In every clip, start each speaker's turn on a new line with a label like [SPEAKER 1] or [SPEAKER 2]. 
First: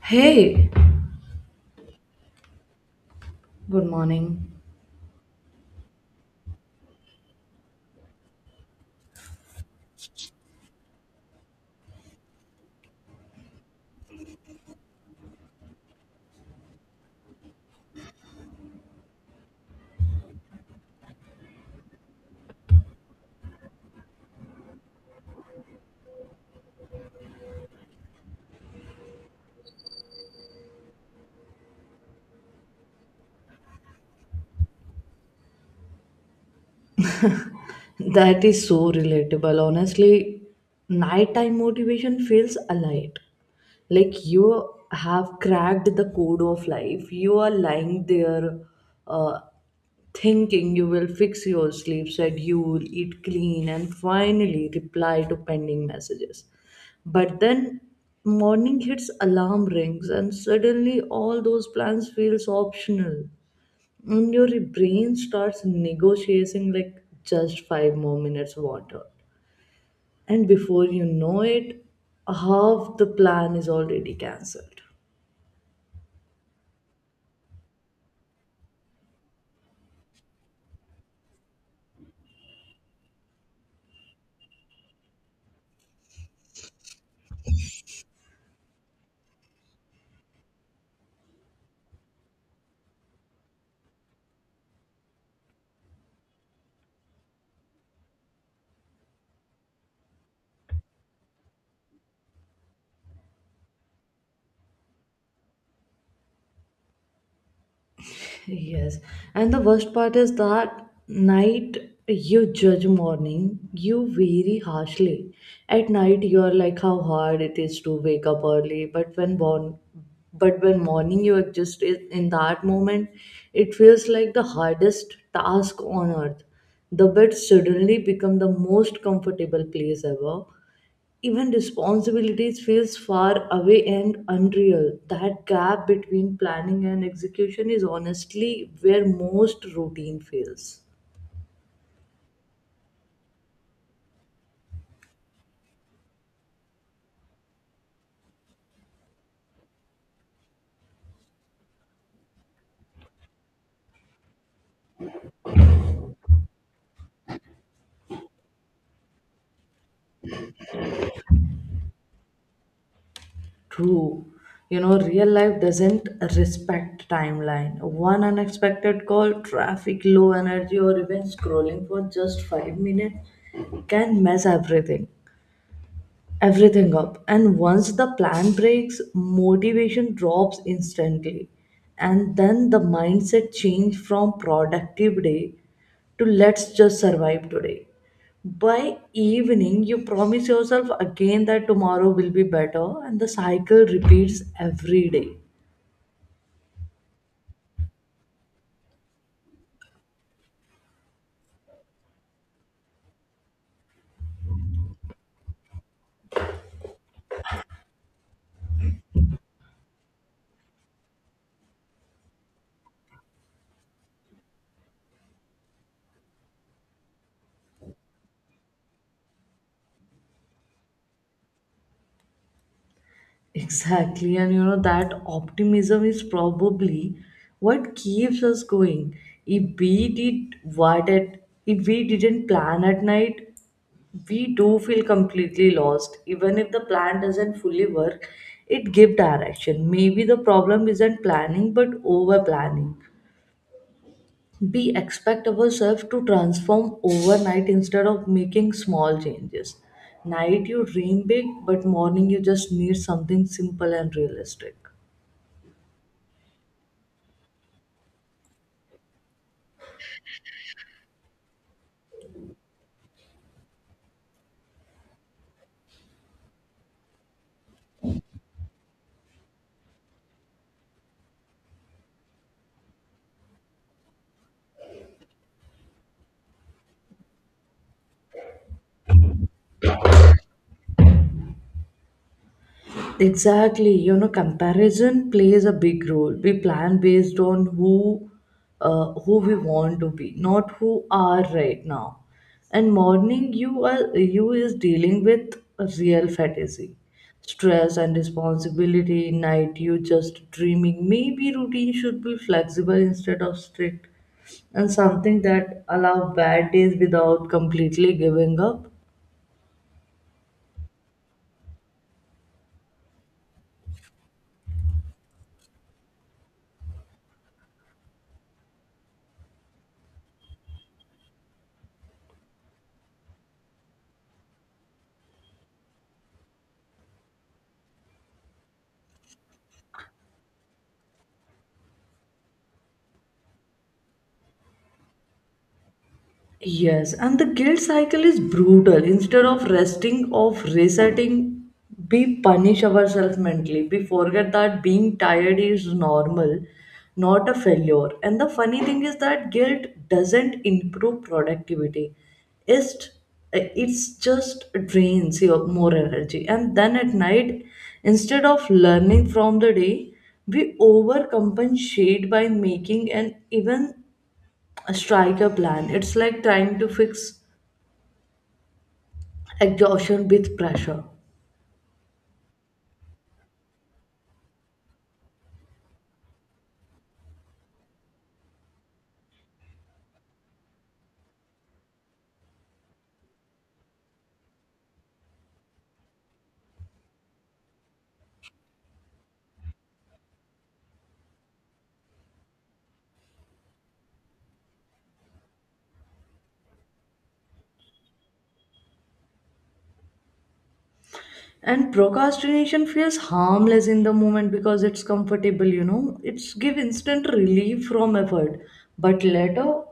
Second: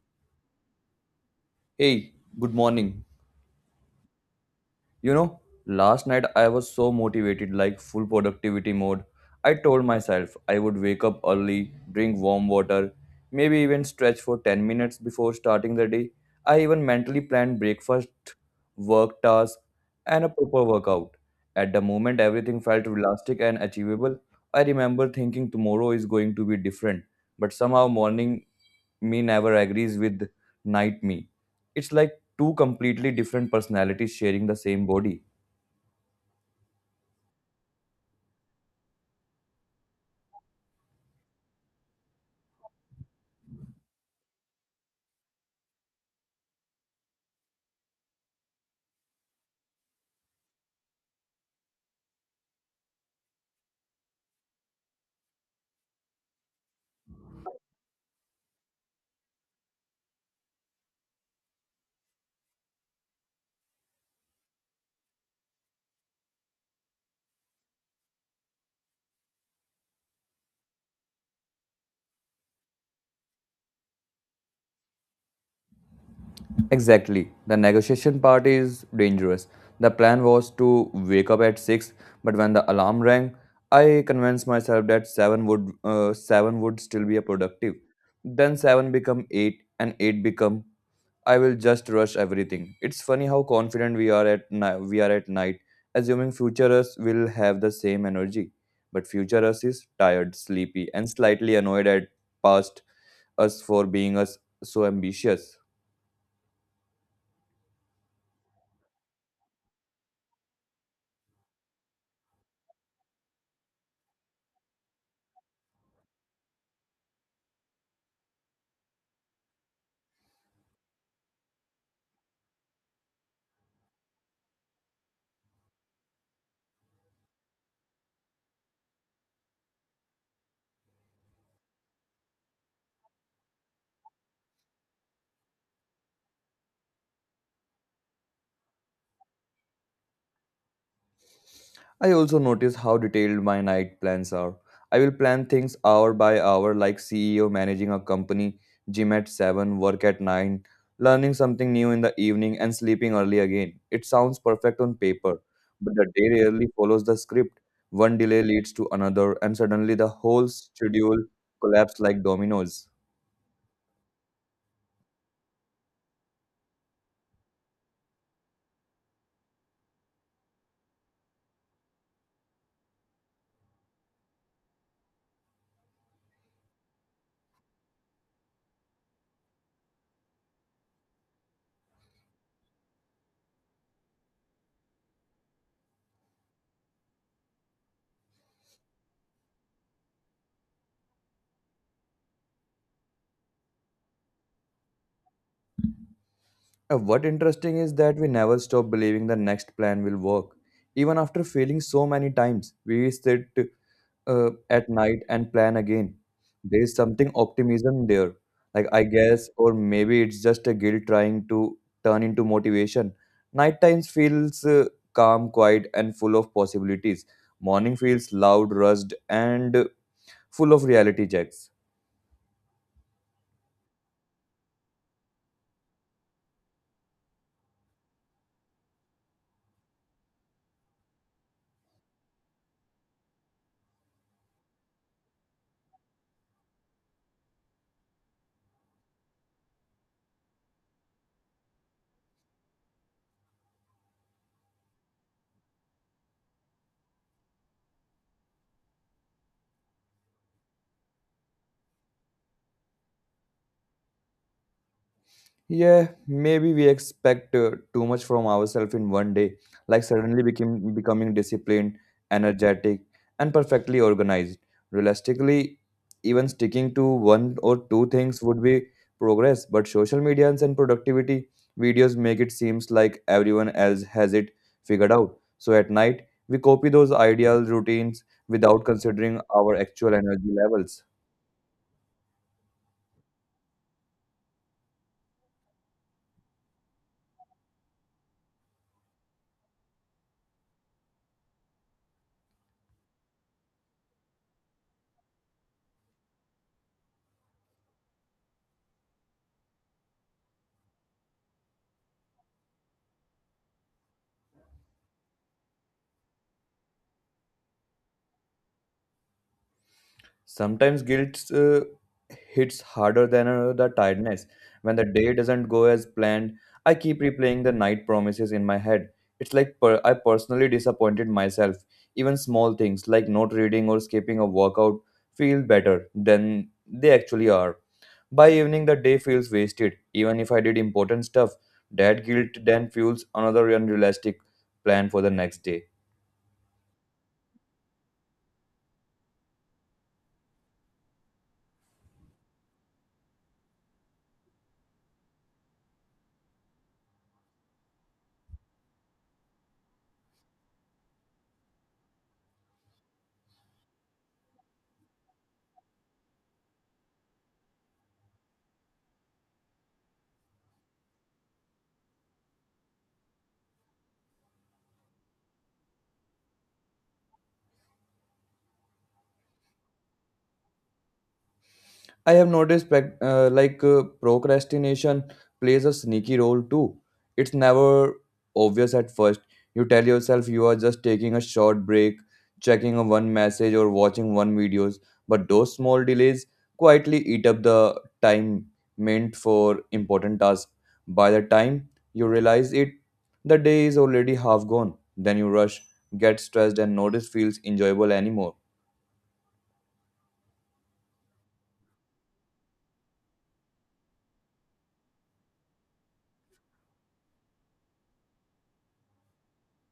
[SPEAKER 1] Hey,
[SPEAKER 2] Hey, good morning.
[SPEAKER 1] good morning.
[SPEAKER 2] You know, Last night I was so motivated, like full productivity mode. I told myself I would wake up early, drink warm water, maybe even stretch for 10 minutes before starting the day. I even mentally planned breakfast, work task, and a proper workout. At the moment, everything felt realistic and achievable. I remember thinking tomorrow is going to be different, but somehow morning me never agrees with night me. It's like two completely different personalities sharing the same body.
[SPEAKER 1] That is so relatable. Honestly, nighttime motivation feels alight. Like you have cracked the code of life. You are lying there uh, thinking you will fix your sleep schedule, eat clean, and finally reply to pending messages. But then morning hits, alarm rings, and suddenly all those plans feels optional. And your brain starts negotiating like just five more minutes water. And before you know it, half the plan is already cancelled.
[SPEAKER 2] Exactly. The negotiation part is dangerous. The plan was to wake up at 6, but when the alarm rang, I convinced myself that 7 would uh, 7 would still be a productive. Then 7 become 8 and 8 become I will just rush everything. It's funny how confident we are at night, assuming future us will have the same energy. But future us is tired, sleepy, and slightly annoyed at past us for being us so ambitious.
[SPEAKER 1] Yes, and the worst part is that night you judge morning you very harshly. At night you are like how hard it is to wake up early, but when morning you are just in that moment, it feels like the hardest task on earth. The bed suddenly become the most comfortable place ever, even responsibilities feels far away and unreal. That gap between planning and execution is honestly where most routine fails.
[SPEAKER 2] I also notice how detailed my night plans are. I will plan things hour by hour, like CEO managing a company, gym at 7, work at 9, learning something new in the evening, and sleeping early again. It sounds perfect on paper, but the day rarely follows the script. One delay leads to another, and suddenly the whole schedule collapses like dominoes.
[SPEAKER 1] True, you know, real life doesn't respect timeline. One unexpected call, traffic, low energy, or even scrolling for just 5 minutes can mess everything up. And once the plan breaks, motivation drops instantly. And then the mindset change from productive day to let's just survive today. By evening, you promise yourself again that tomorrow will be better, and the cycle repeats every day.
[SPEAKER 2] And what interesting is that we never stop believing the next plan will work. Even after failing so many times, we sit at night and plan again. There's something optimism there, like I guess, or maybe it's just a guilt trying to turn into motivation. Night times feels calm, quiet, and full of possibilities. Morning feels loud, rushed, and full of reality checks.
[SPEAKER 1] Exactly, and you know that optimism is probably what keeps us going. If we did what it, If we didn't plan at night, we do feel completely lost. Even if the plan doesn't fully work, it gives direction. Maybe the problem isn't planning but over planning. We expect ourselves to transform overnight instead of making small changes. Night you dream big, but morning you just need something simple and realistic.
[SPEAKER 2] Yeah, maybe we expect too much from ourselves in one day, like suddenly becoming disciplined, energetic, and perfectly organized. Realistically, even sticking to one or two things would be progress, but social media and productivity videos make it seems like everyone else has it figured out. So at night, we copy those ideal routines without considering our actual energy levels.
[SPEAKER 1] Exactly, you know, comparison plays a big role. We plan based on who we want to be, not who are right now. And morning you are you is dealing with real fatigue, stress and responsibility. Night you just dreaming. Maybe routine should be flexible instead of strict, and something that allow bad days without completely giving up.
[SPEAKER 2] Sometimes guilt hits harder than the tiredness. When the day doesn't go as planned, I keep replaying the night promises in my head. It's like I personally disappointed myself. Even small things like not reading or skipping a workout feel better than they actually are. By evening, the day feels wasted. Even if I did important stuff, that guilt then fuels another unrealistic plan for the next day.
[SPEAKER 1] Yes, and the guilt cycle is brutal. Of resetting, we punish ourselves mentally. We forget that being tired is normal, not a failure. And the funny thing is that guilt doesn't improve productivity. It's it's just drains your more energy. And then at night, instead of learning from the day, we overcompensate by making an even Strike a plan. It's like trying to fix exhaustion with pressure.
[SPEAKER 2] I have noticed procrastination plays a sneaky role too. It's never obvious at first. You tell yourself you are just taking a short break, checking a one message or watching one videos, but those small delays quietly eat up the time meant for important tasks. By the time you realize it, the day is already half gone. Then you rush, get stressed and notice feels enjoyable anymore.
[SPEAKER 1] And procrastination feels harmless in the moment because it's comfortable, you know. It's give instant relief from effort. But later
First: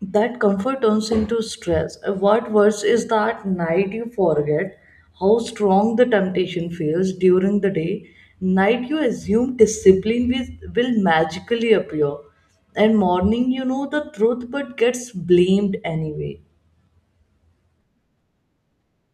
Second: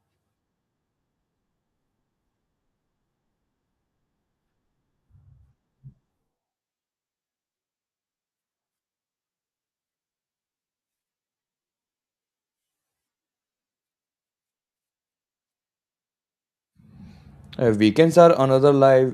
[SPEAKER 1] that comfort turns into stress. What worse is that night you forget how strong the temptation feels during the day. Night you assume will magically appear. And morning you know the truth but gets blamed anyway.
[SPEAKER 2] Weekends are another lie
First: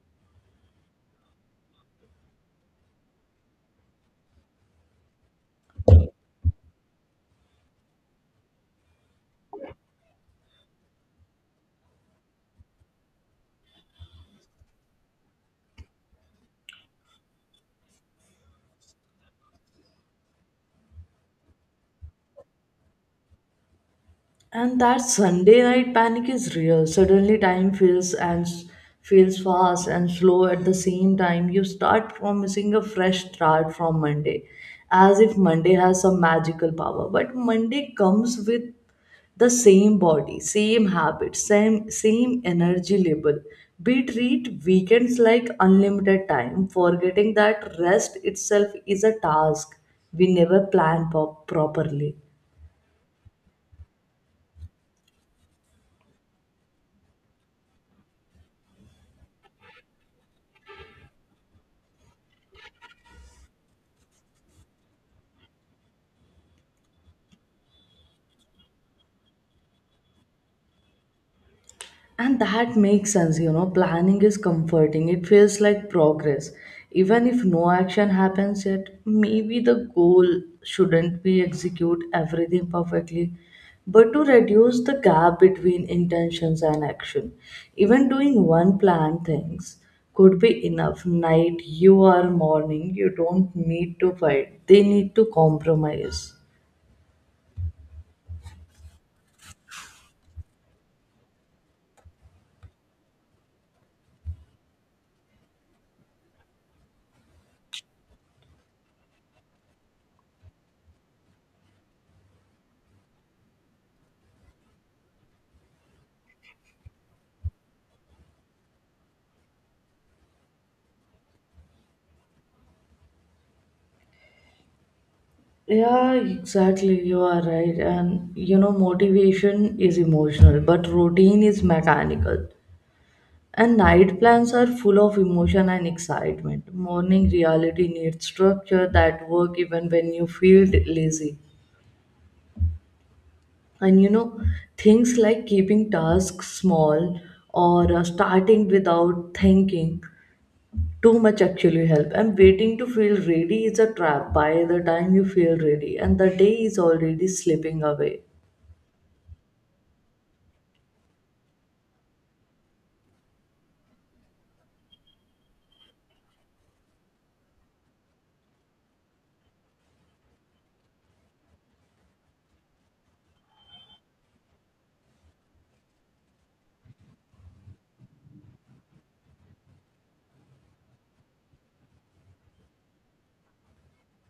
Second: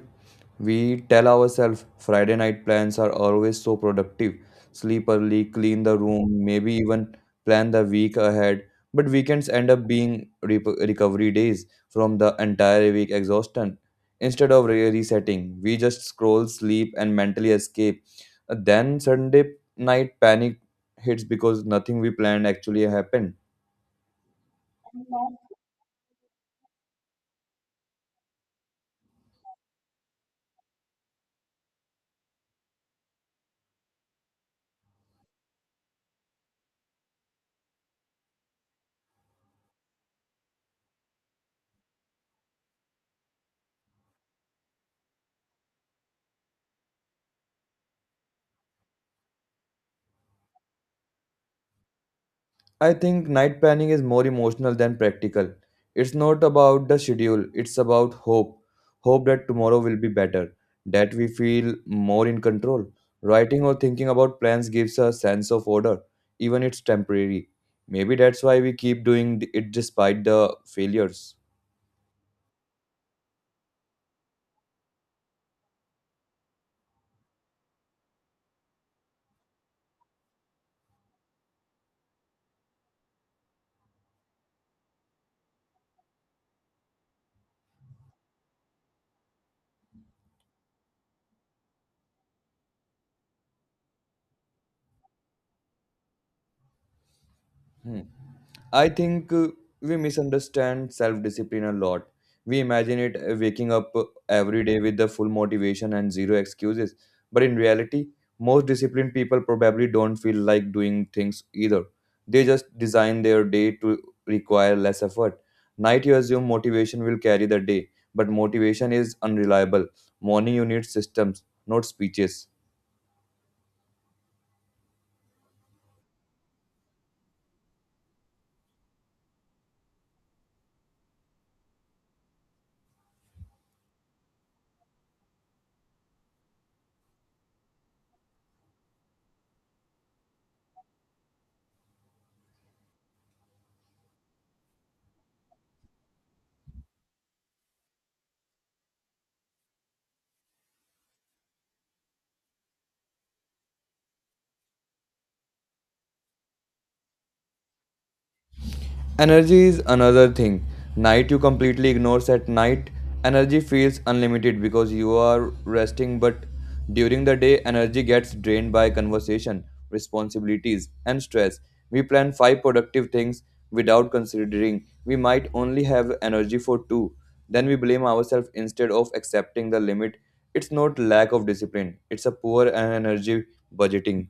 [SPEAKER 2] we tell ourselves. Friday night plans are always so productive. Sleep early, clean the room, maybe even plan the week ahead. But weekends end up being recovery days from the entire week exhaustion. Instead of resetting, we just scroll, sleep, and mentally escape. Then Sunday night panic hits because nothing we planned actually happened.
[SPEAKER 1] And that Sunday night panic is real. Suddenly, time feels feels fast and slow at the same time. You start promising a fresh start from Monday, as if Monday has some magical power. But Monday comes with the same body, same habits, same energy level. We treat weekends like unlimited time, forgetting that rest itself is a task we never properly.
[SPEAKER 2] I think night planning is more emotional than practical. It's not about the schedule, it's about hope. Hope that tomorrow will be better, that we feel more in control. Writing or thinking about plans gives us a sense of order, even it's temporary. Maybe that's why we keep doing it despite the failures.
[SPEAKER 1] And that makes sense, you know, planning is comforting. It feels like progress. Even if no action happens yet, maybe the goal shouldn't be execute everything perfectly, but to reduce the gap between intentions and action. Even doing one planned things could be enough. Night, you are morning, you don't need to fight. They need to compromise.
[SPEAKER 2] Hmm. I think we misunderstand self discipline a lot. We imagine it waking up every day with the full motivation and zero excuses. But in reality, most disciplined people probably don't feel like doing things either. They just design their day to require less effort. Night you assume motivation will carry the day, but motivation is unreliable. Morning you need systems, not speeches.
[SPEAKER 1] Yeah, exactly. You are right. And you know, motivation is emotional, but routine is mechanical. And night plans are full of emotion and excitement. Morning reality needs structure that work even when you feel lazy. And you know, things like keeping tasks small or starting without thinking too much actually help. And waiting to feel ready is a trap. By the time you feel ready, and the day is already slipping away.
[SPEAKER 2] Energy is another thing. Night you completely ignores at night. Energy feels unlimited because you are resting, but during the day, energy gets drained by conversation, responsibilities, and stress. We plan five productive things without considering we might only have energy for two. Then we blame ourselves instead of accepting the limit. It's not lack of discipline, it's a poor energy budgeting.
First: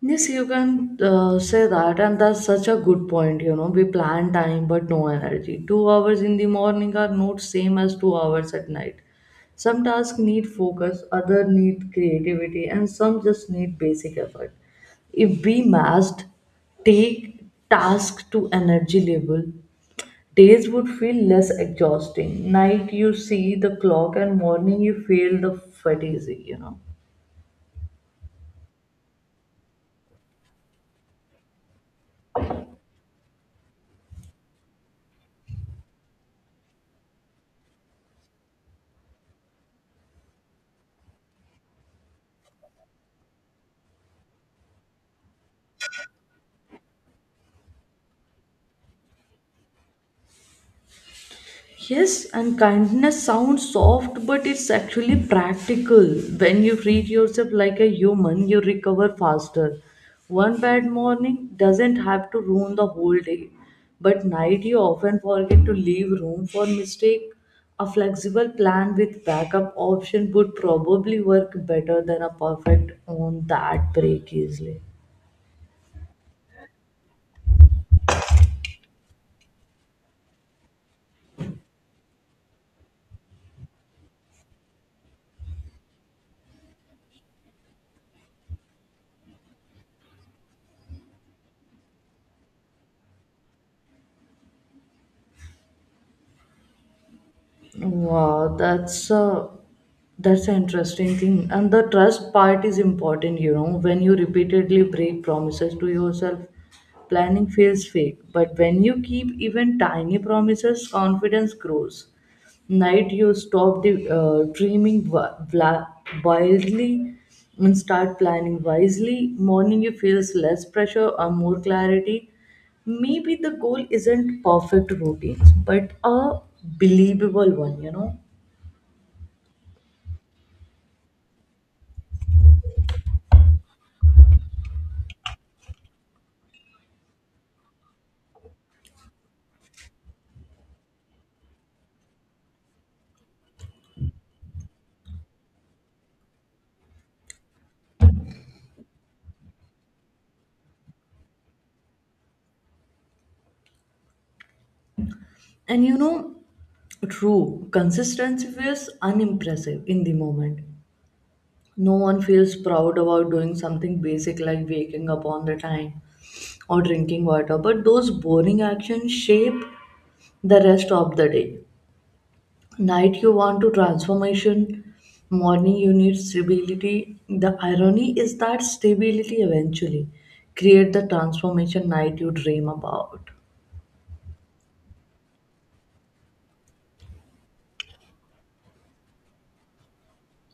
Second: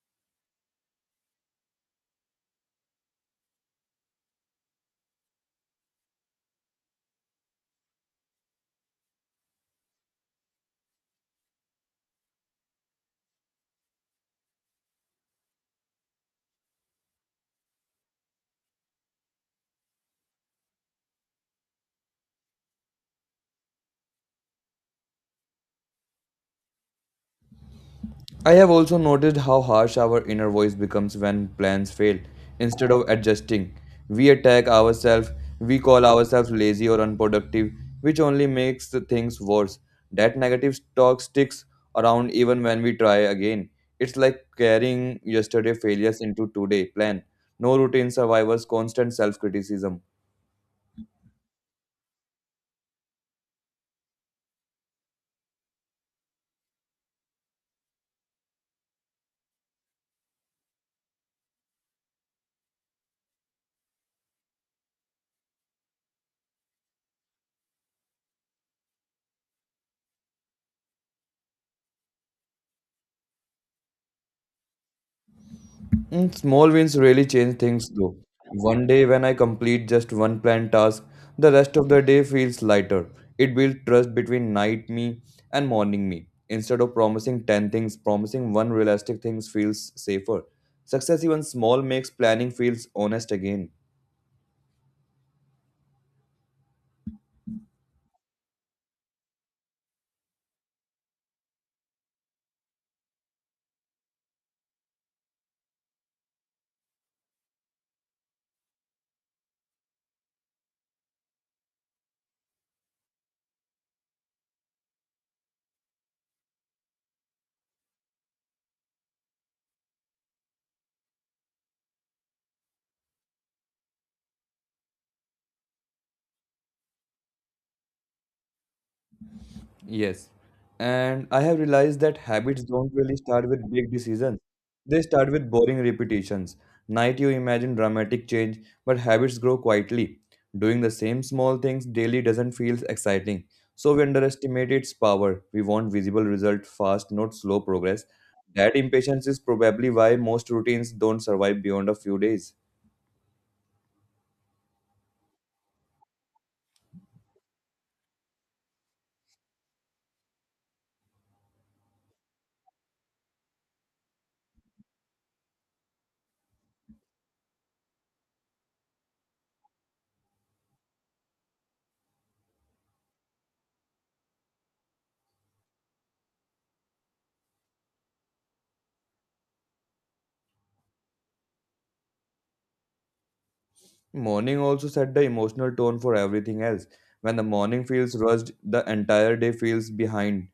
[SPEAKER 1] Yes, you can say that, and that's such a good point. You know, we plan time but no energy. 2 hours in the morning are not same as 2 hours at night. Some tasks need focus, other need creativity, and some just need basic effort. If we must take task to energy level, days would feel less exhausting. Night you see the clock, and morning you feel the fatigue. You know.
[SPEAKER 2] I have also noticed how harsh our inner voice becomes when plans fail. Instead of adjusting, we attack ourselves, we call ourselves lazy or unproductive, which only makes the things worse. That negative talk sticks around even when we try again. It's like carrying yesterday failures into today plan. No routine survivors, constant self criticism.
[SPEAKER 1] Yes, and kindness sounds soft, but it's actually practical. When you treat yourself like a human, you recover faster. One bad morning doesn't have to ruin the whole day. But night you often forget to leave room for mistake. A flexible plan with backup option would probably work better than a perfect on that break easily.
[SPEAKER 2] Mm, small wins really change things though. One day when I complete just one planned task, the rest of the day feels lighter. It builds trust between night me and morning me. Instead of promising 10 things, promising one realistic things feels safer. Success even small makes planning feels honest again.
[SPEAKER 1] Wow, that's a that's an interesting thing. And the trust part is important, you know, when you repeatedly break promises to yourself, planning feels fake. But when you keep even tiny promises, confidence grows. Night you stop the dreaming wildly and start planning wisely. Morning you feels less pressure or more clarity. Maybe the goal isn't perfect routines but a believable one, you know.
[SPEAKER 2] Yes. And I have realized that habits don't really start with big decisions. They start with boring repetitions. Night you imagine dramatic change, but habits grow quietly. Doing the same small things daily doesn't feel exciting. So we underestimate its power. We want visible result fast, not slow progress. That impatience is probably why most routines don't survive beyond a few days.
[SPEAKER 1] And you know, true, consistency feels unimpressive in the moment. No one feels proud about doing something basic like waking up on the time or drinking water, but those boring actions shape the rest of the day. Night you want to transformation, morning you need stability. The irony is that stability eventually create the transformation night you dream about.
[SPEAKER 2] Morning also set the emotional tone for everything else. When the morning feels rushed, the entire day feels behind.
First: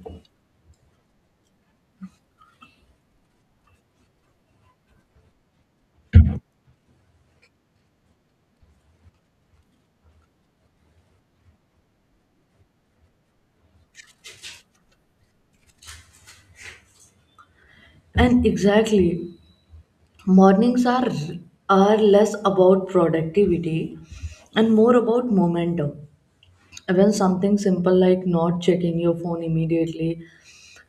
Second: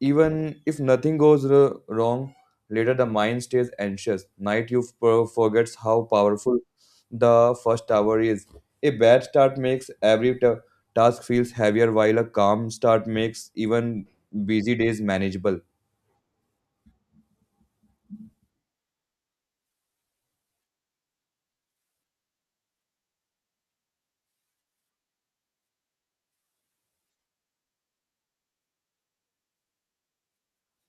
[SPEAKER 2] Even if nothing goes wrong, later the mind stays anxious. Night you forgets how powerful the first hour is. A bad start makes every task feels heavier, while a calm start makes even busy days manageable.
[SPEAKER 1] And exactly, mornings are less about productivity and more about momentum. Even something simple like not checking your phone immediately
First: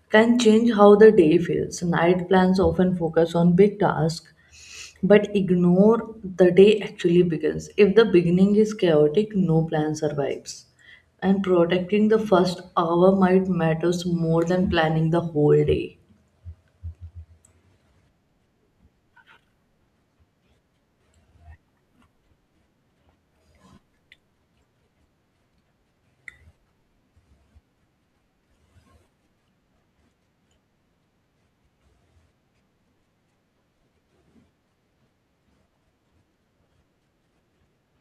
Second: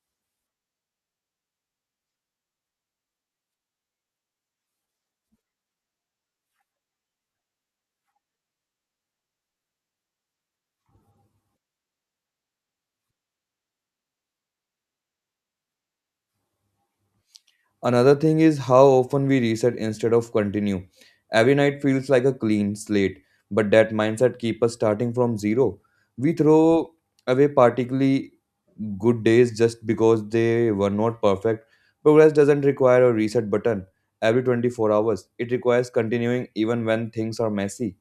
[SPEAKER 1] can change how the day feels. Night plans often focus on big tasks but ignore the day actually begins. If the beginning is chaotic, no plan survives. And protecting the first hour might matters more than planning the whole day.
[SPEAKER 2] Another thing is how often we reset instead of continue. Every night feels like a clean slate, but that mindset keeps us starting from zero. We throw away particularly good days just because they were not perfect. Progress doesn't require a reset button every 24 hours, it requires continuing even when things are messy.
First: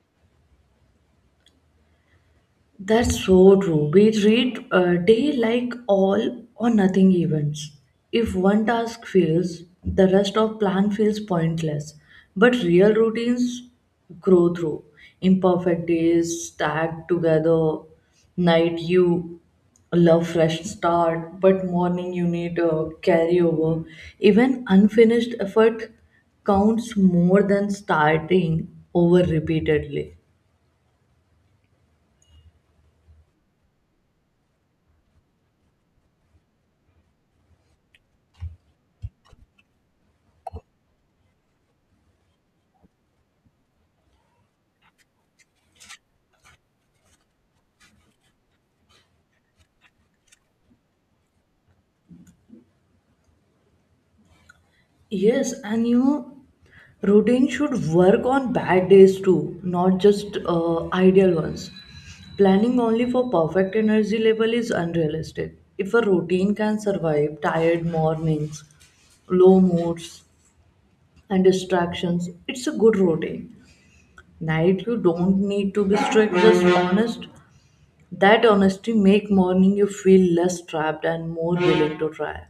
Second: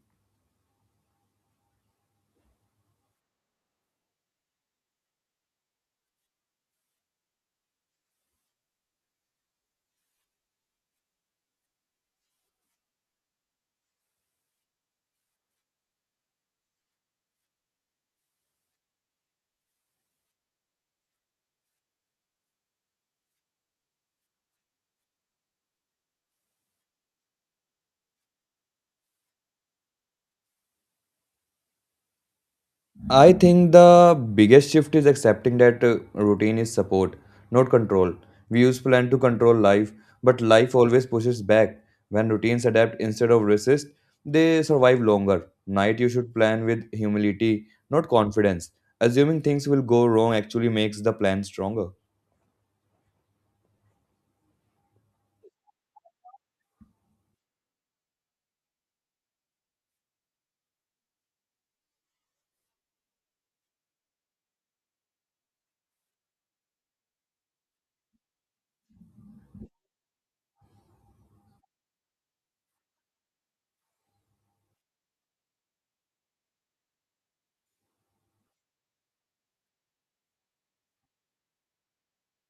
[SPEAKER 1] That's so true. We treat a day like all or nothing events. If one task fails, the rest of plan feels pointless. But real routines grow through imperfect days stacked together. Night you love fresh start, but morning you need a carryover. Even unfinished effort counts more than starting over repeatedly.
[SPEAKER 2] I think the biggest shift is accepting that routine is support, not control. We use plan to control life, but life always pushes back. When routines adapt instead of resist, they survive longer. Night you should plan with humility, not confidence. Assuming things will go wrong actually makes the plan stronger.
[SPEAKER 1] Yes, and you know, routine should work on bad days too, not just ideal ones. Planning only for perfect energy level is unrealistic. If a routine can survive tired mornings, low moods, and distractions, it's a good routine. Night you don't need to be strict, just honest. That honesty make morning you feel less trapped and more willing to try.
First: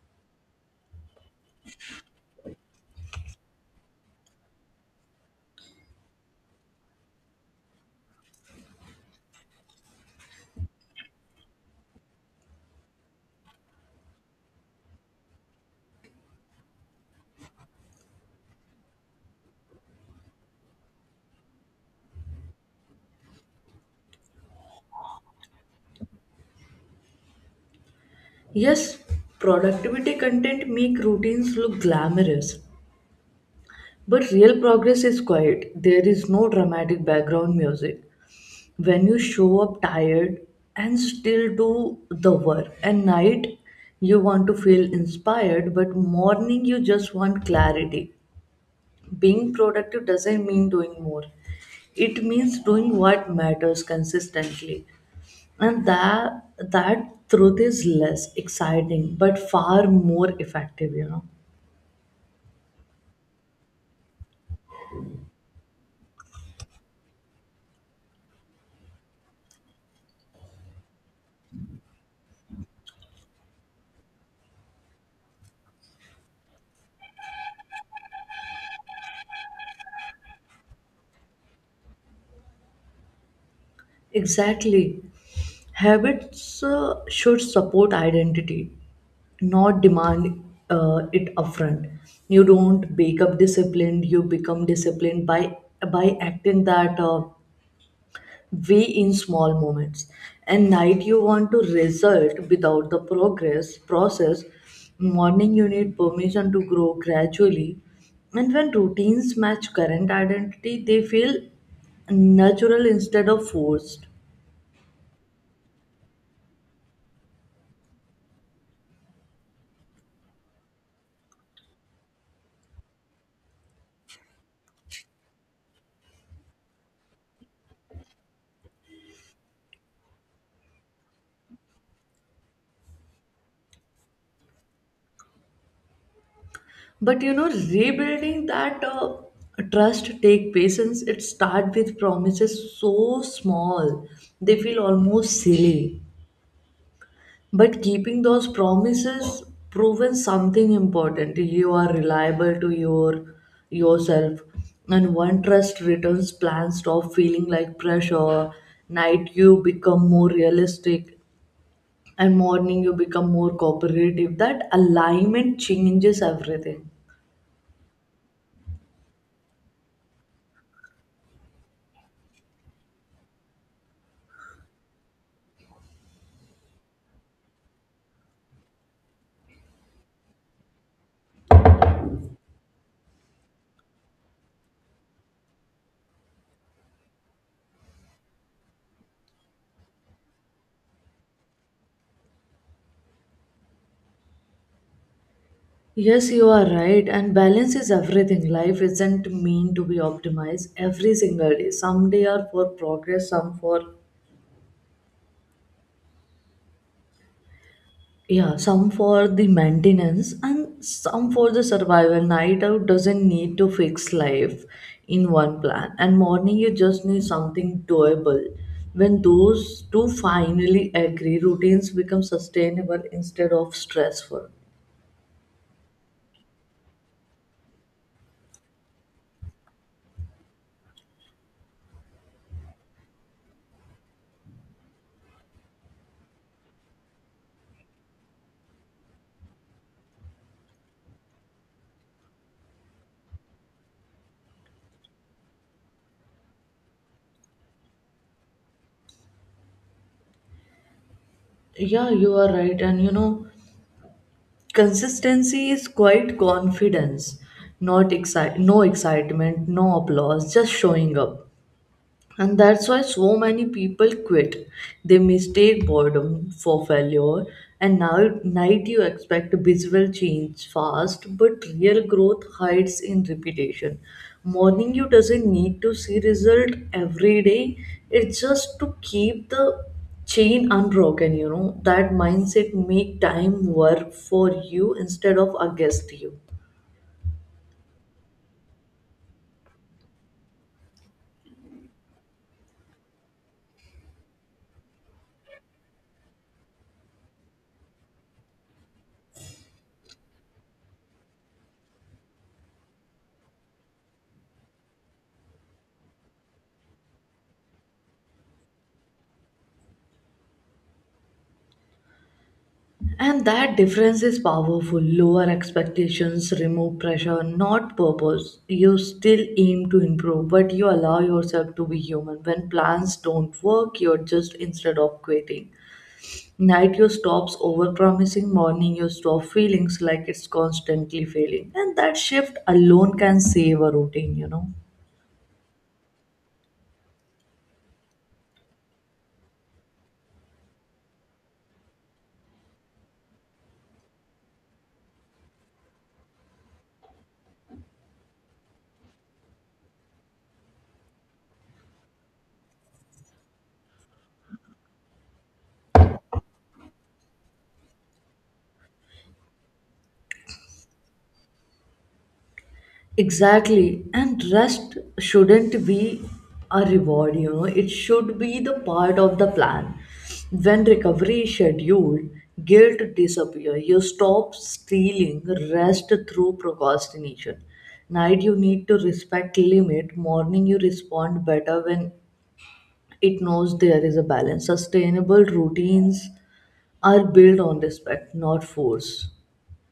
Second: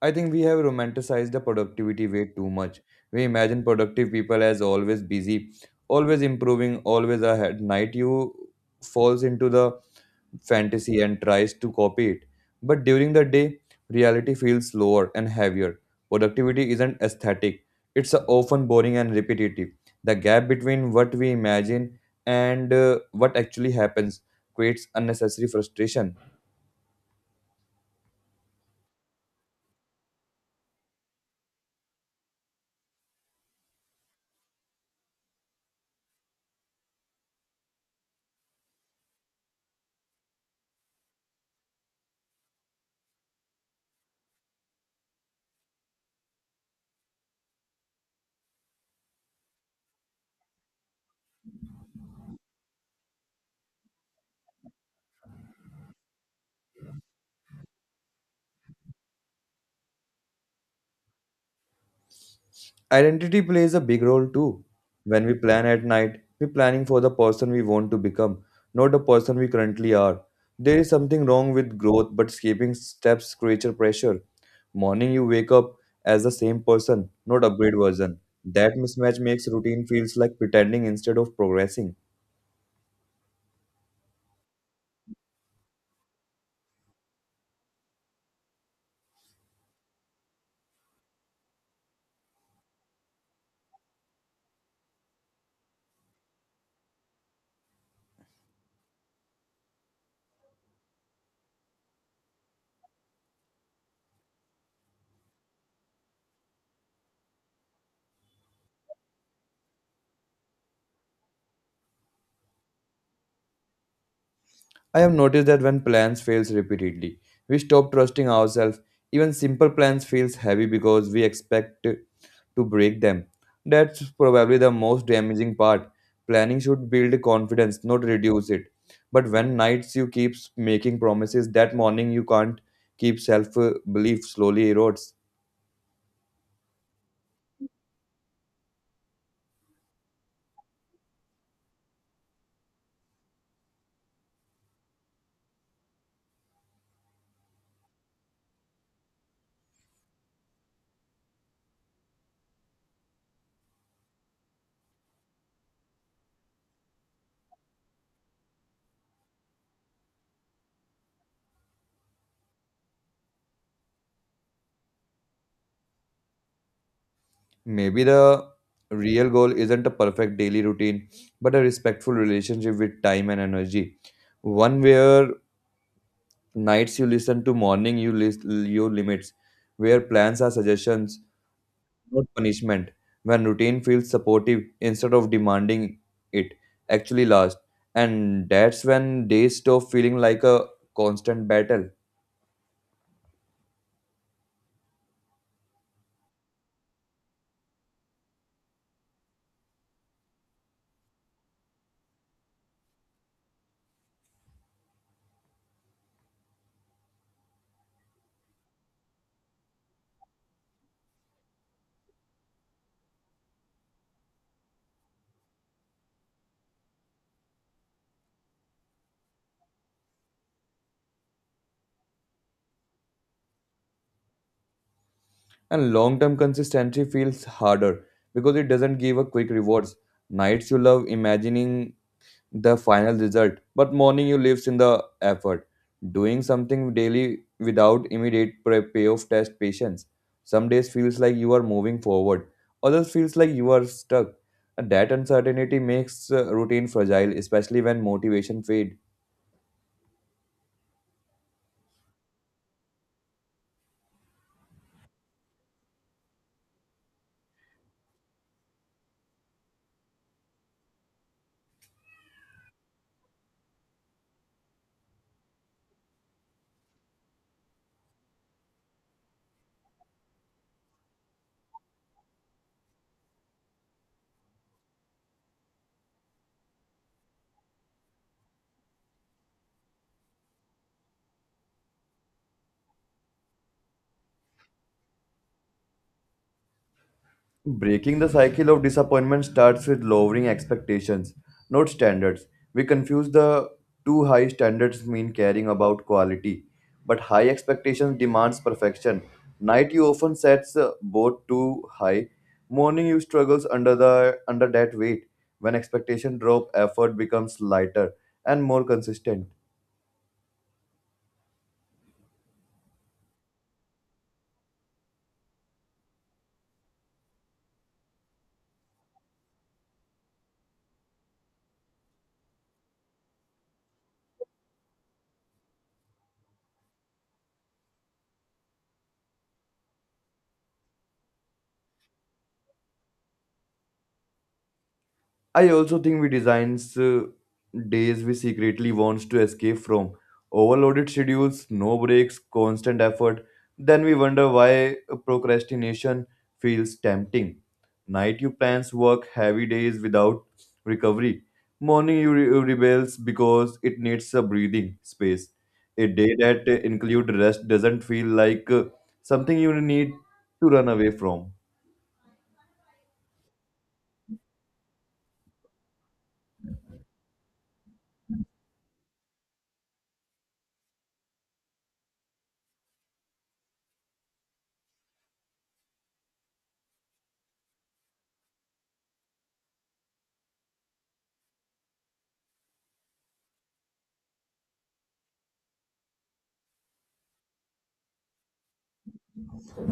[SPEAKER 2] I think we have romanticized the productivity way too much. We imagine productive people as always busy, always improving, always ahead. Night you falls into the fantasy and tries to copy it. But during the day, reality feels slower and heavier. Productivity isn't aesthetic, it's often boring and repetitive. The gap between what we imagine and what actually happens creates unnecessary frustration.
[SPEAKER 1] Yes, productivity content make routines look glamorous, but real progress is quiet. There is no dramatic background music. When you show up tired and still do the work, and night you want to feel inspired, but morning you just want clarity. Being productive doesn't mean doing more, it means doing what matters consistently. And that truth is less exciting but far more effective, you know.
[SPEAKER 2] Identity plays a big role too. When we plan at night, we're planning for the person we want to become, not the person we currently are. There is something wrong with growth, but skipping steps creates a pressure. Morning, you wake up as the same person, not upgrade version. That mismatch makes routine feels like pretending instead of progressing.
[SPEAKER 1] Exactly. Habits should support identity, not demand it upfront. You don't wake up disciplined, you become disciplined by acting that way in small moments. And night you want to result without the progress process. Morning you need permission to grow gradually. And when routines match current identity, they feel natural instead of forced.
[SPEAKER 2] I have noticed that when plans fails repeatedly, we stop trusting ourselves. Even simple plans feels heavy because we expect to break them. That's probably the most damaging part. Planning should build confidence, not reduce it. But when nights you keep making promises, that morning you can't keep self belief slowly erodes.
[SPEAKER 1] But you know, rebuilding that trust take patience. It start with promises so small they feel almost silly, but keeping those promises proven something important. You are reliable to yourself. And one trust returns, plans stop feeling like pressure. Night you become more realistic, and morning you become more cooperative. That alignment changes everything.
[SPEAKER 2] Maybe the real goal isn't a perfect daily routine, but a respectful relationship with time and energy. One where nights you listen to morning you list your limits, where plans are suggestions, not punishment. When routine feels supportive instead of demanding, it actually last. And that's when days stop feeling like a constant battle,
[SPEAKER 1] Yes, you are right. And balance is everything. Life isn't mean to be optimized every single day. Some day are for progress, some for yeah, some for the maintenance, and some for the survival. Night out doesn't need to fix life in one plan, and morning you just need something doable. When those two finally agree, routines become sustainable instead of stressful.
[SPEAKER 2] and long-term consistency feels harder because it doesn't give a quick rewards. Nights you love imagining the final result, but morning you lives in the effort. Doing something daily without immediate payoff test patience. Some days feels like you are moving forward, others feels like you are stuck. And that uncertainty makes routine fragile, especially when motivation fades.
[SPEAKER 1] Yeah, you are right. And you know, consistency is quite confidence, not excite, no excitement, no applause, just showing up. And that's why so many people quit. They mistake boredom for failure. And now, night you expect visual change fast, but real growth hides in repetition. Morning you doesn't need to see result every day. It's just to keep the chain unbroken. You know that mindset make time work for you instead of against you.
[SPEAKER 2] Breaking the cycle of disappointment starts with lowering expectations, not standards. We confuse the too high standards mean caring about quality, but high expectations demands perfection. Night you often sets both too high. Morning you struggles under the under that weight. When expectation drop, effort becomes lighter and more consistent.
[SPEAKER 1] And that difference is powerful. Lower expectations remove pressure, not purpose. You still aim to improve, but you allow yourself to be human. When plans don't work, you're just instead of quitting. Night you stops overpromising, morning you stop feelings like it's constantly failing. And that shift alone can save a routine, you know.
[SPEAKER 2] I also think we designs days we secretly wants to escape from overloaded schedules, no breaks, constant effort. Then we wonder why procrastination feels tempting. Night you plans work heavy days without recovery. Morning you rebels because it needs a breathing space. A day that include rest doesn't feel like something you need to run away from.
[SPEAKER 1] Exactly. And rest shouldn't be a reward, you know, it should be the part of the plan. When recovery is scheduled, guilt disappears. You stop stealing rest through procrastination. Night you need to respect limit. Morning you respond better when it knows there is a balance. Sustainable routines are built on respect, not force.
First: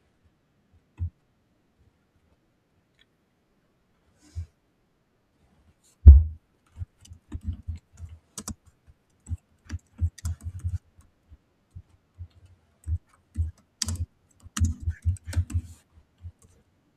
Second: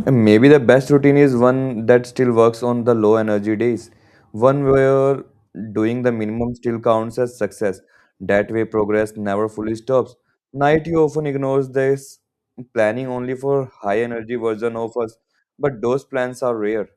[SPEAKER 2] And maybe the best routine is one that still works on the low energy days. One where doing the minimum still counts as success. That way, progress never fully stops. Night you often ignores this, planning only for high energy version of us, but those plans are rare.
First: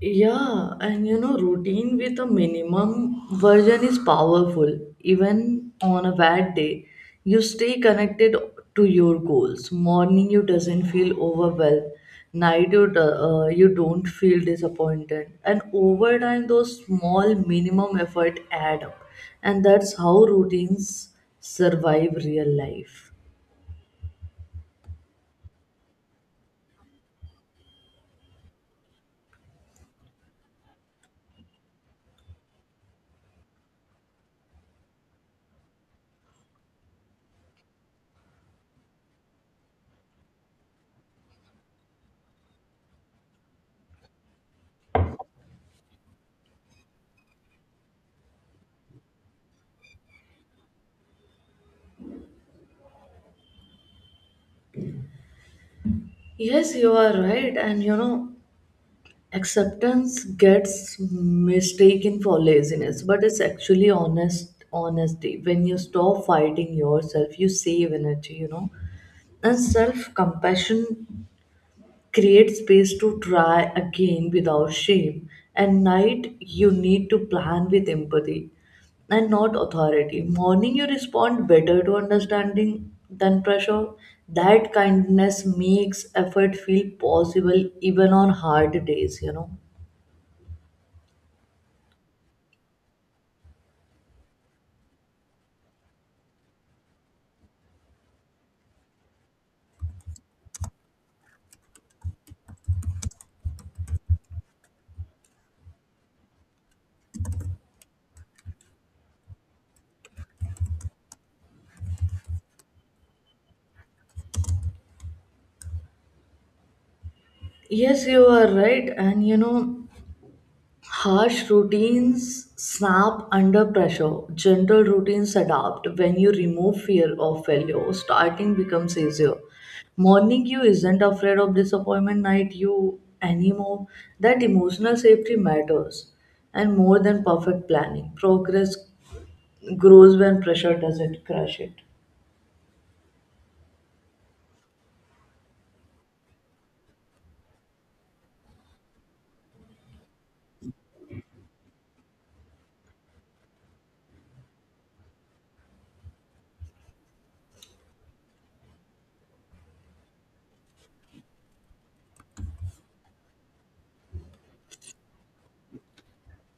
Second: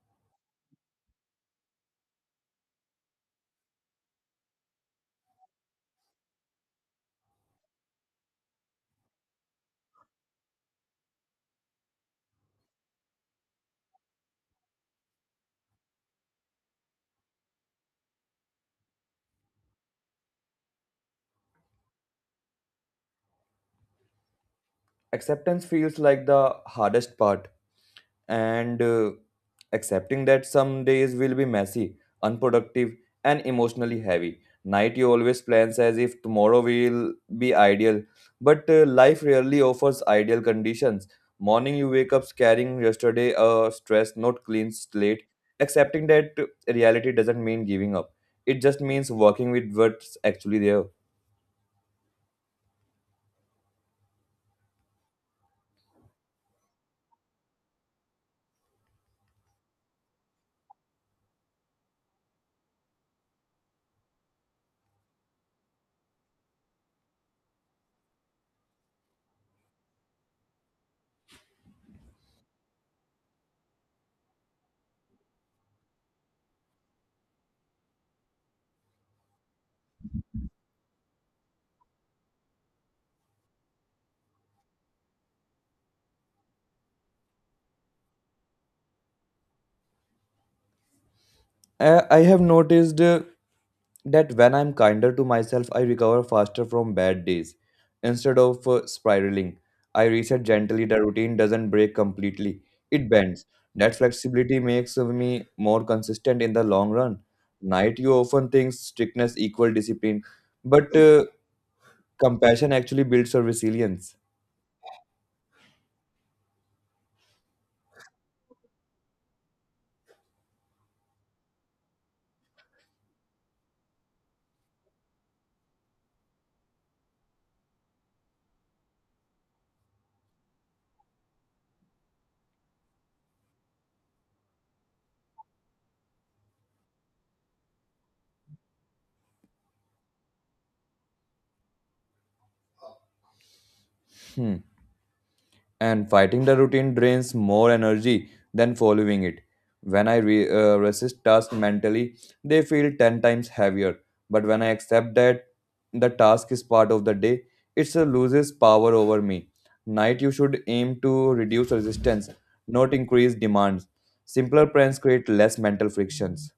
[SPEAKER 1] Yeah, and routine with a minimum version is powerful. Even on a bad day, you stay connected to your goals. Morning, you doesn't feel overwhelmed. Night, you don't feel disappointed. And over time, those small minimum effort add up. And that's how routines survive real life.
[SPEAKER 2] Acceptance feels like the hardest part and accepting that some days will be messy, unproductive, and emotionally heavy. Night you always plans as if tomorrow will be ideal, but life rarely offers ideal conditions. Morning you wake up carrying yesterday a stress not clean slate, accepting that reality doesn't mean giving up. It just means working with what's actually there.
[SPEAKER 1] Yes, you are right. And acceptance gets mistaken for laziness, but it's actually honesty. When you stop fighting yourself, you save energy. And self compassion creates space to try again without shame. At night, you need to plan with empathy and not authority. Morning, you respond better to understanding than pressure. That kindness makes effort feel possible even on hard days you know
[SPEAKER 2] I have noticed, that when I'm kinder to myself, I recover faster from bad days. Instead of spiraling, I reset gently. The routine doesn't break completely, it bends. That flexibility makes me more consistent in the long run. Night, you often think strictness equal discipline, but compassion actually builds your resilience.
[SPEAKER 1] Yes, you are right. And harsh routines snap under pressure. Gentle routines adapt when you remove fear of failure. Starting becomes easier. Morning, you isn't afraid of disappointment. Night, you anymore. That emotional safety matters and more than perfect planning. Progress grows when pressure doesn't crush it.
[SPEAKER 2] Hmm. And fighting the routine drains more energy than following it. When I resist tasks mentally, they feel 10 times heavier. But when I accept that the task is part of the day, it loses power over me. Night, you should aim to reduce resistance, not increase demands. Simpler plans create less mental frictions.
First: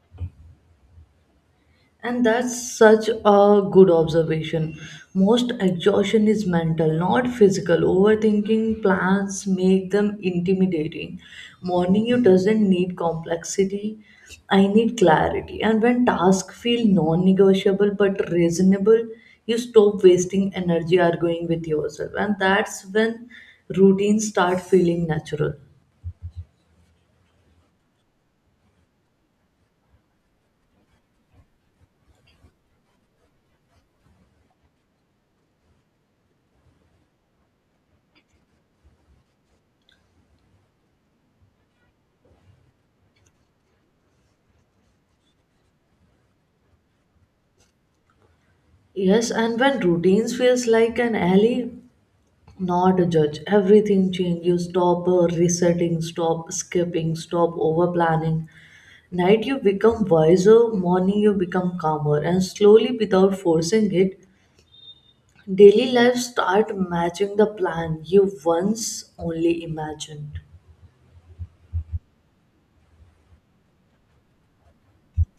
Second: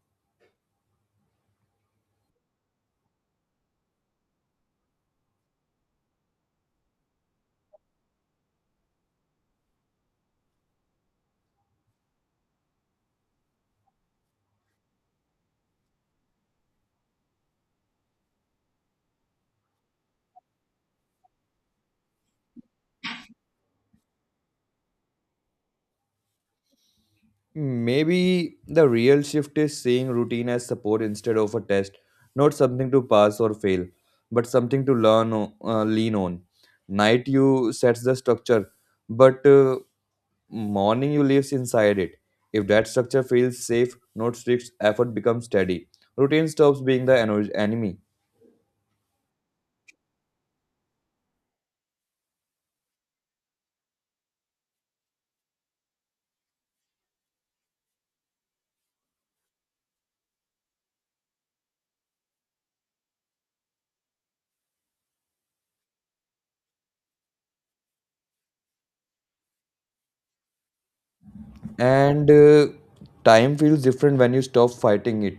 [SPEAKER 1] And that's such a good observation. Most exhaustion is mental, not physical. Overthinking plans make them intimidating. Morning you doesn't need complexity. I need clarity. And when tasks feel non-negotiable but reasonable, you stop wasting energy arguing with yourself. And that's when routines start feeling natural.
[SPEAKER 2] Maybe the real shift is seeing routine as support instead of a test, not something to pass or fail, but something to lean on. Night you sets the structure, but morning you lives inside it. If that structure feels safe, not strict effort becomes steady. Routine stops being the enemy.
[SPEAKER 1] Yes, and when routines feels like an ally, not a judge, everything change. You stop resetting, stop skipping, stop over planning. Night you become wiser, morning you become calmer, and slowly without forcing it, daily life start matching the plan you once only imagined.
[SPEAKER 2] And time feels different when you stop fighting it.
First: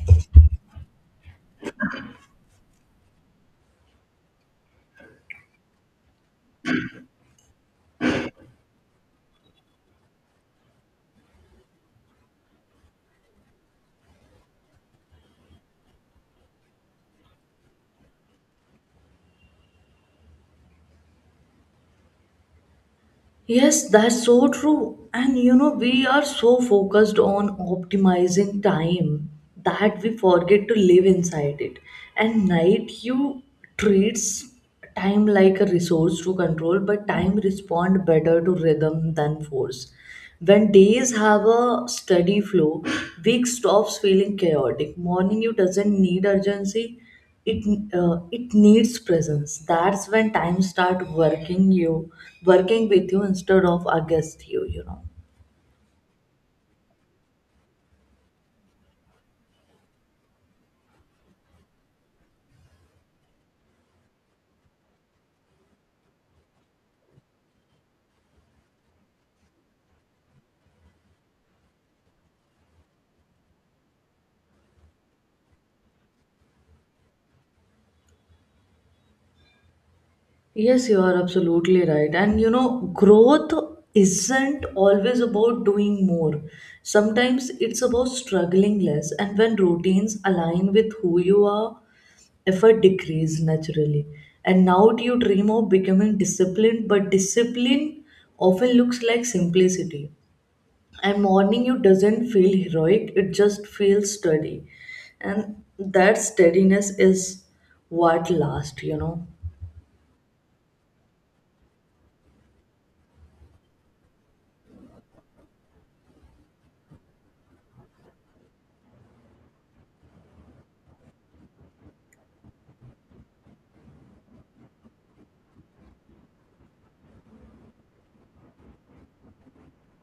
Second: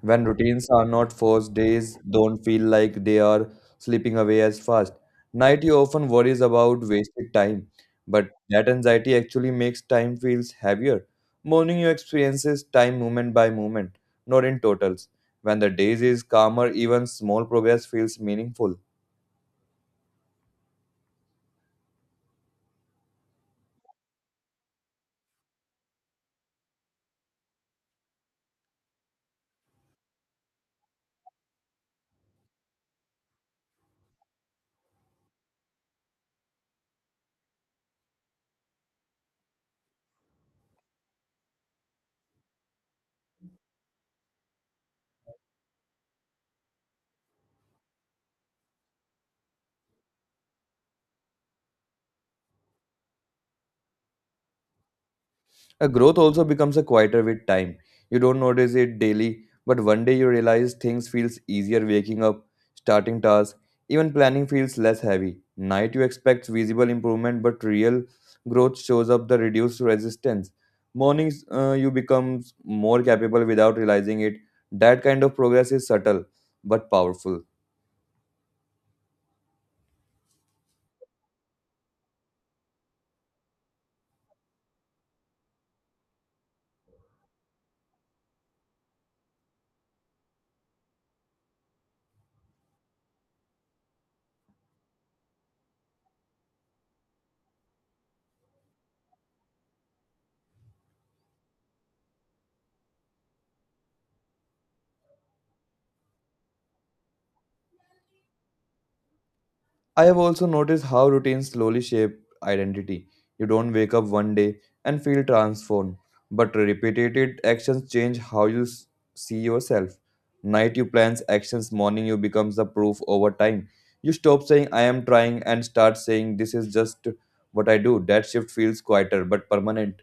[SPEAKER 2] When routines are not forced, days don't feel like they are slipping away as fast. Night you often worries about wasted time, but that anxiety actually makes time feels heavier. Morning you experiences time moment by moment, not in totals. When the days is calmer, even small progress feels meaningful.
[SPEAKER 1] Yes, that's so true. And we are so focused on optimizing time that we forget to live inside it. And night you treats time like a resource to control, but time respond better to rhythm than force. When days have a steady flow, week stops feeling chaotic. Morning you doesn't need urgency, it it needs presence. That's when time start working, you working with you instead of against you you know
[SPEAKER 2] A growth also becomes a quieter with time. You don't notice it daily, but one day you realize things feels easier waking up, starting tasks, even planning feels less heavy. Night you expect visible improvement, but real growth shows up the reduced resistance. Mornings, you become more capable without realizing it. That kind of progress is subtle but powerful.
[SPEAKER 1] yes you are absolutely right. And growth isn't always about doing more. Sometimes it's about struggling less. And when routines align with who you are, effort decrease naturally. And now do you dream of becoming disciplined? But discipline often looks like simplicity. And morning you doesn't feel heroic, it just feels steady. And that steadiness is what lasts you know
[SPEAKER 2] I have also noticed how routines slowly shape identity. You don't wake up one day and feel transformed, but repeated actions change how you see yourself. Night you plans actions, morning you becomes the proof over time. You stop saying I am trying and start saying this is just what I do. That shift feels quieter but permanent.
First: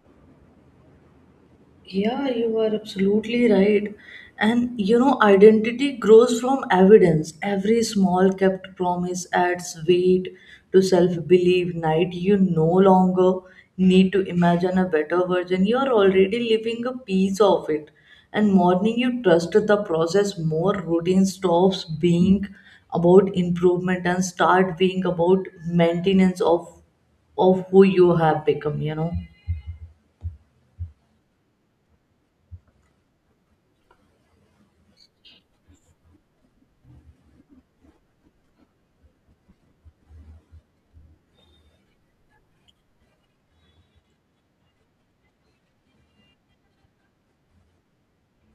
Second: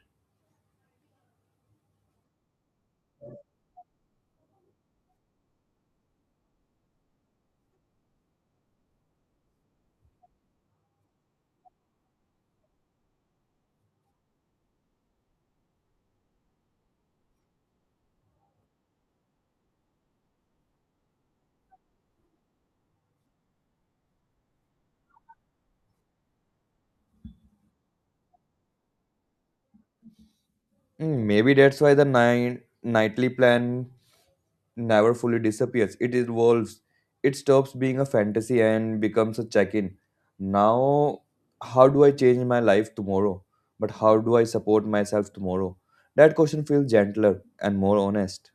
[SPEAKER 1] Yeah, you are absolutely right. And identity grows from evidence. Every small kept promise adds weight to self belief. Night, you no longer need to imagine a better version. You are already living a piece of it. And morning, you trust the process more. Routine stops being about improvement and start being about maintenance of who you have become.
[SPEAKER 2] Mm, maybe that's why the nightly plan never fully disappears. It evolves. It stops being a fantasy and becomes a check in. Now, how do I change my life tomorrow? But how do I support myself tomorrow? That question feels gentler and more honest.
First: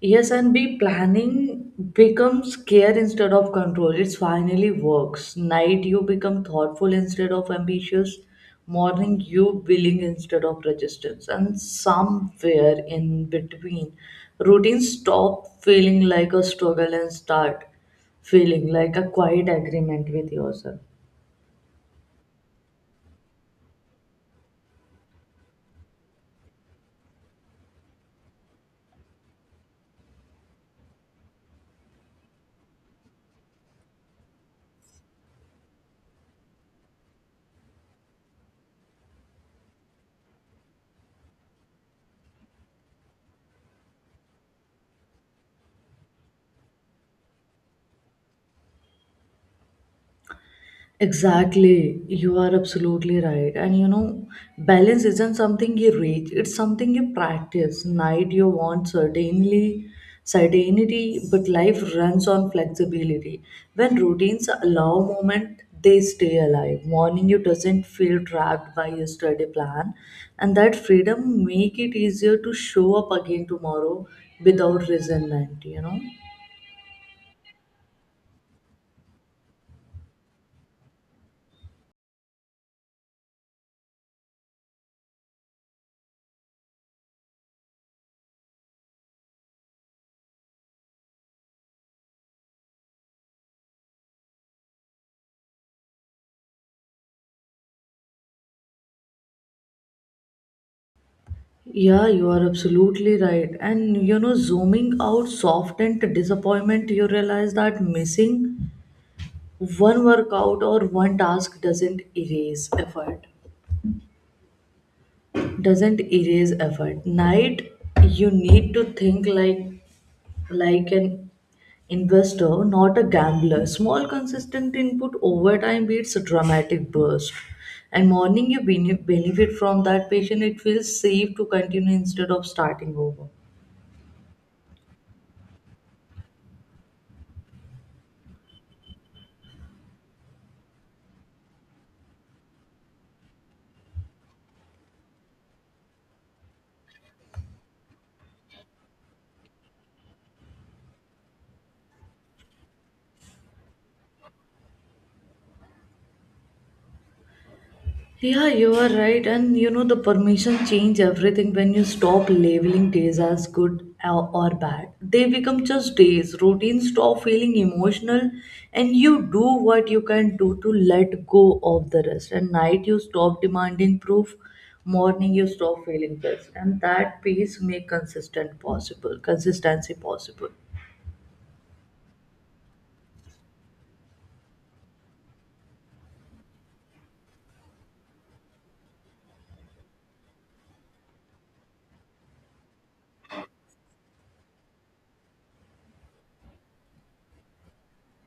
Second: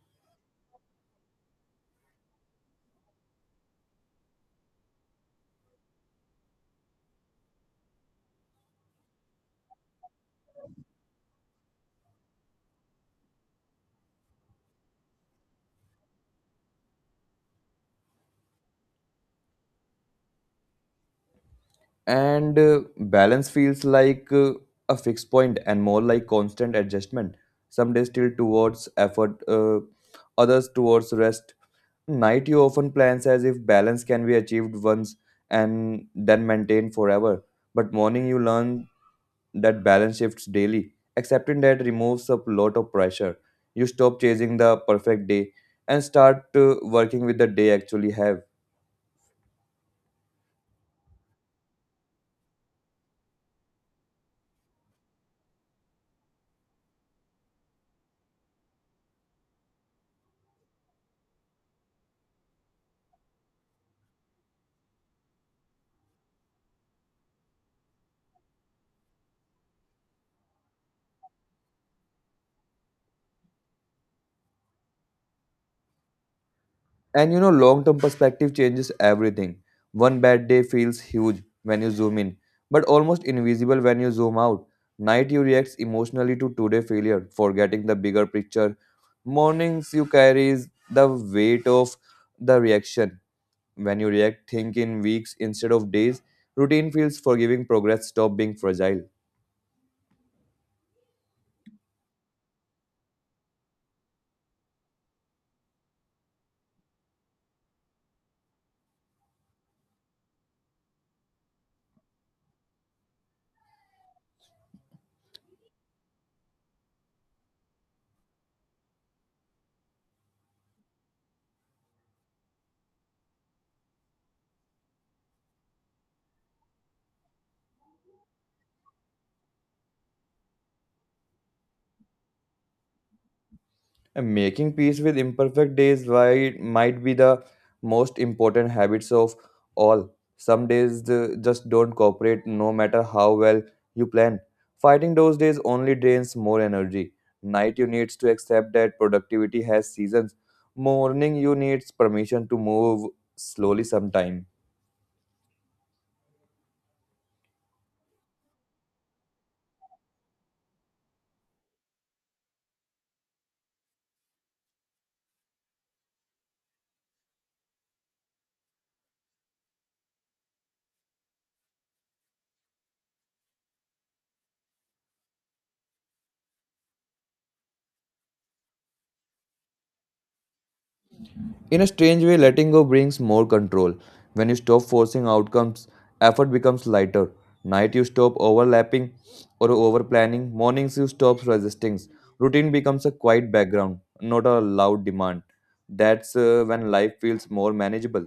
[SPEAKER 1] Yes, and B planning becomes care instead of control. It finally works. Night you become thoughtful instead of ambitious. Morning you willing instead of resistance. And somewhere in between, routine stop feeling like a struggle and start feeling like a quiet agreement with yourself.
[SPEAKER 2] And balance feels like a fixed point and more like constant adjustment. Some days still towards effort, others towards rest. Night you often plans as if balance can be achieved once and then maintained forever. But morning you learn that balance shifts daily. Accepting that removes a lot of pressure. You stop chasing the perfect day and start working with the day actually have.
[SPEAKER 1] Exactly, you are absolutely right. And balance isn't something you reach, it's something you practice. Night you want certainly certainty, but life runs on flexibility. When routines allow movement, they stay alive. Morning you doesn't feel trapped by yesterday plan, and that freedom make it easier to show up again tomorrow without resentment.
[SPEAKER 2] And you know, long term perspective changes everything. One bad day feels huge when you zoom in, but almost invisible when you zoom out. Night you react emotionally to today's failure, forgetting the bigger picture. Mornings you carry the weight of the reaction. When you react, think in weeks instead of days. Routine feels forgiving, progress stop being fragile.
[SPEAKER 1] Yeah, you are absolutely right. And zooming out softened disappointment, you realize that missing one workout or one task doesn't erase effort. Doesn't erase effort. Night, you need to think like an investor, not a gambler. Small consistent input over time beats a dramatic burst. And morning you benefit from that patient, it feels safe to continue instead of starting over.
[SPEAKER 2] And making peace with imperfect days why might be the most important habits of all. Some days just don't cooperate no matter how well you plan. Fighting those days only drains more energy. Night you needs to accept that productivity has seasons. Morning you needs permission to move slowly sometime.
[SPEAKER 1] Yeah, you are right. And the permission change everything when you stop labeling days as good or bad. They become just days. Routines stop feeling emotional, and you do what you can do to let go of the rest. And night, you stop demanding proof. Morning, you stop feeling this. And that peace make consistent possible, consistency possible.
[SPEAKER 2] In a strange way, letting go brings more control. When you stop forcing outcomes, effort becomes lighter. Night you stop overlapping or over planning. Mornings you stop resisting. Routine becomes a quiet background, not a loud demand. That's when life feels more manageable.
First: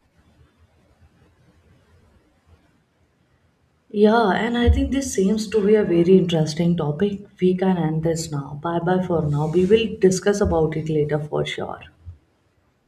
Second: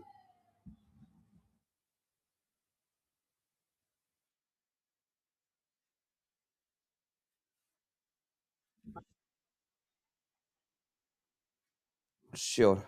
[SPEAKER 1] Yeah, and I think this seems to be a very interesting topic. We can end this now. Bye bye for now. We will discuss about it later for sure.
[SPEAKER 2] Sure.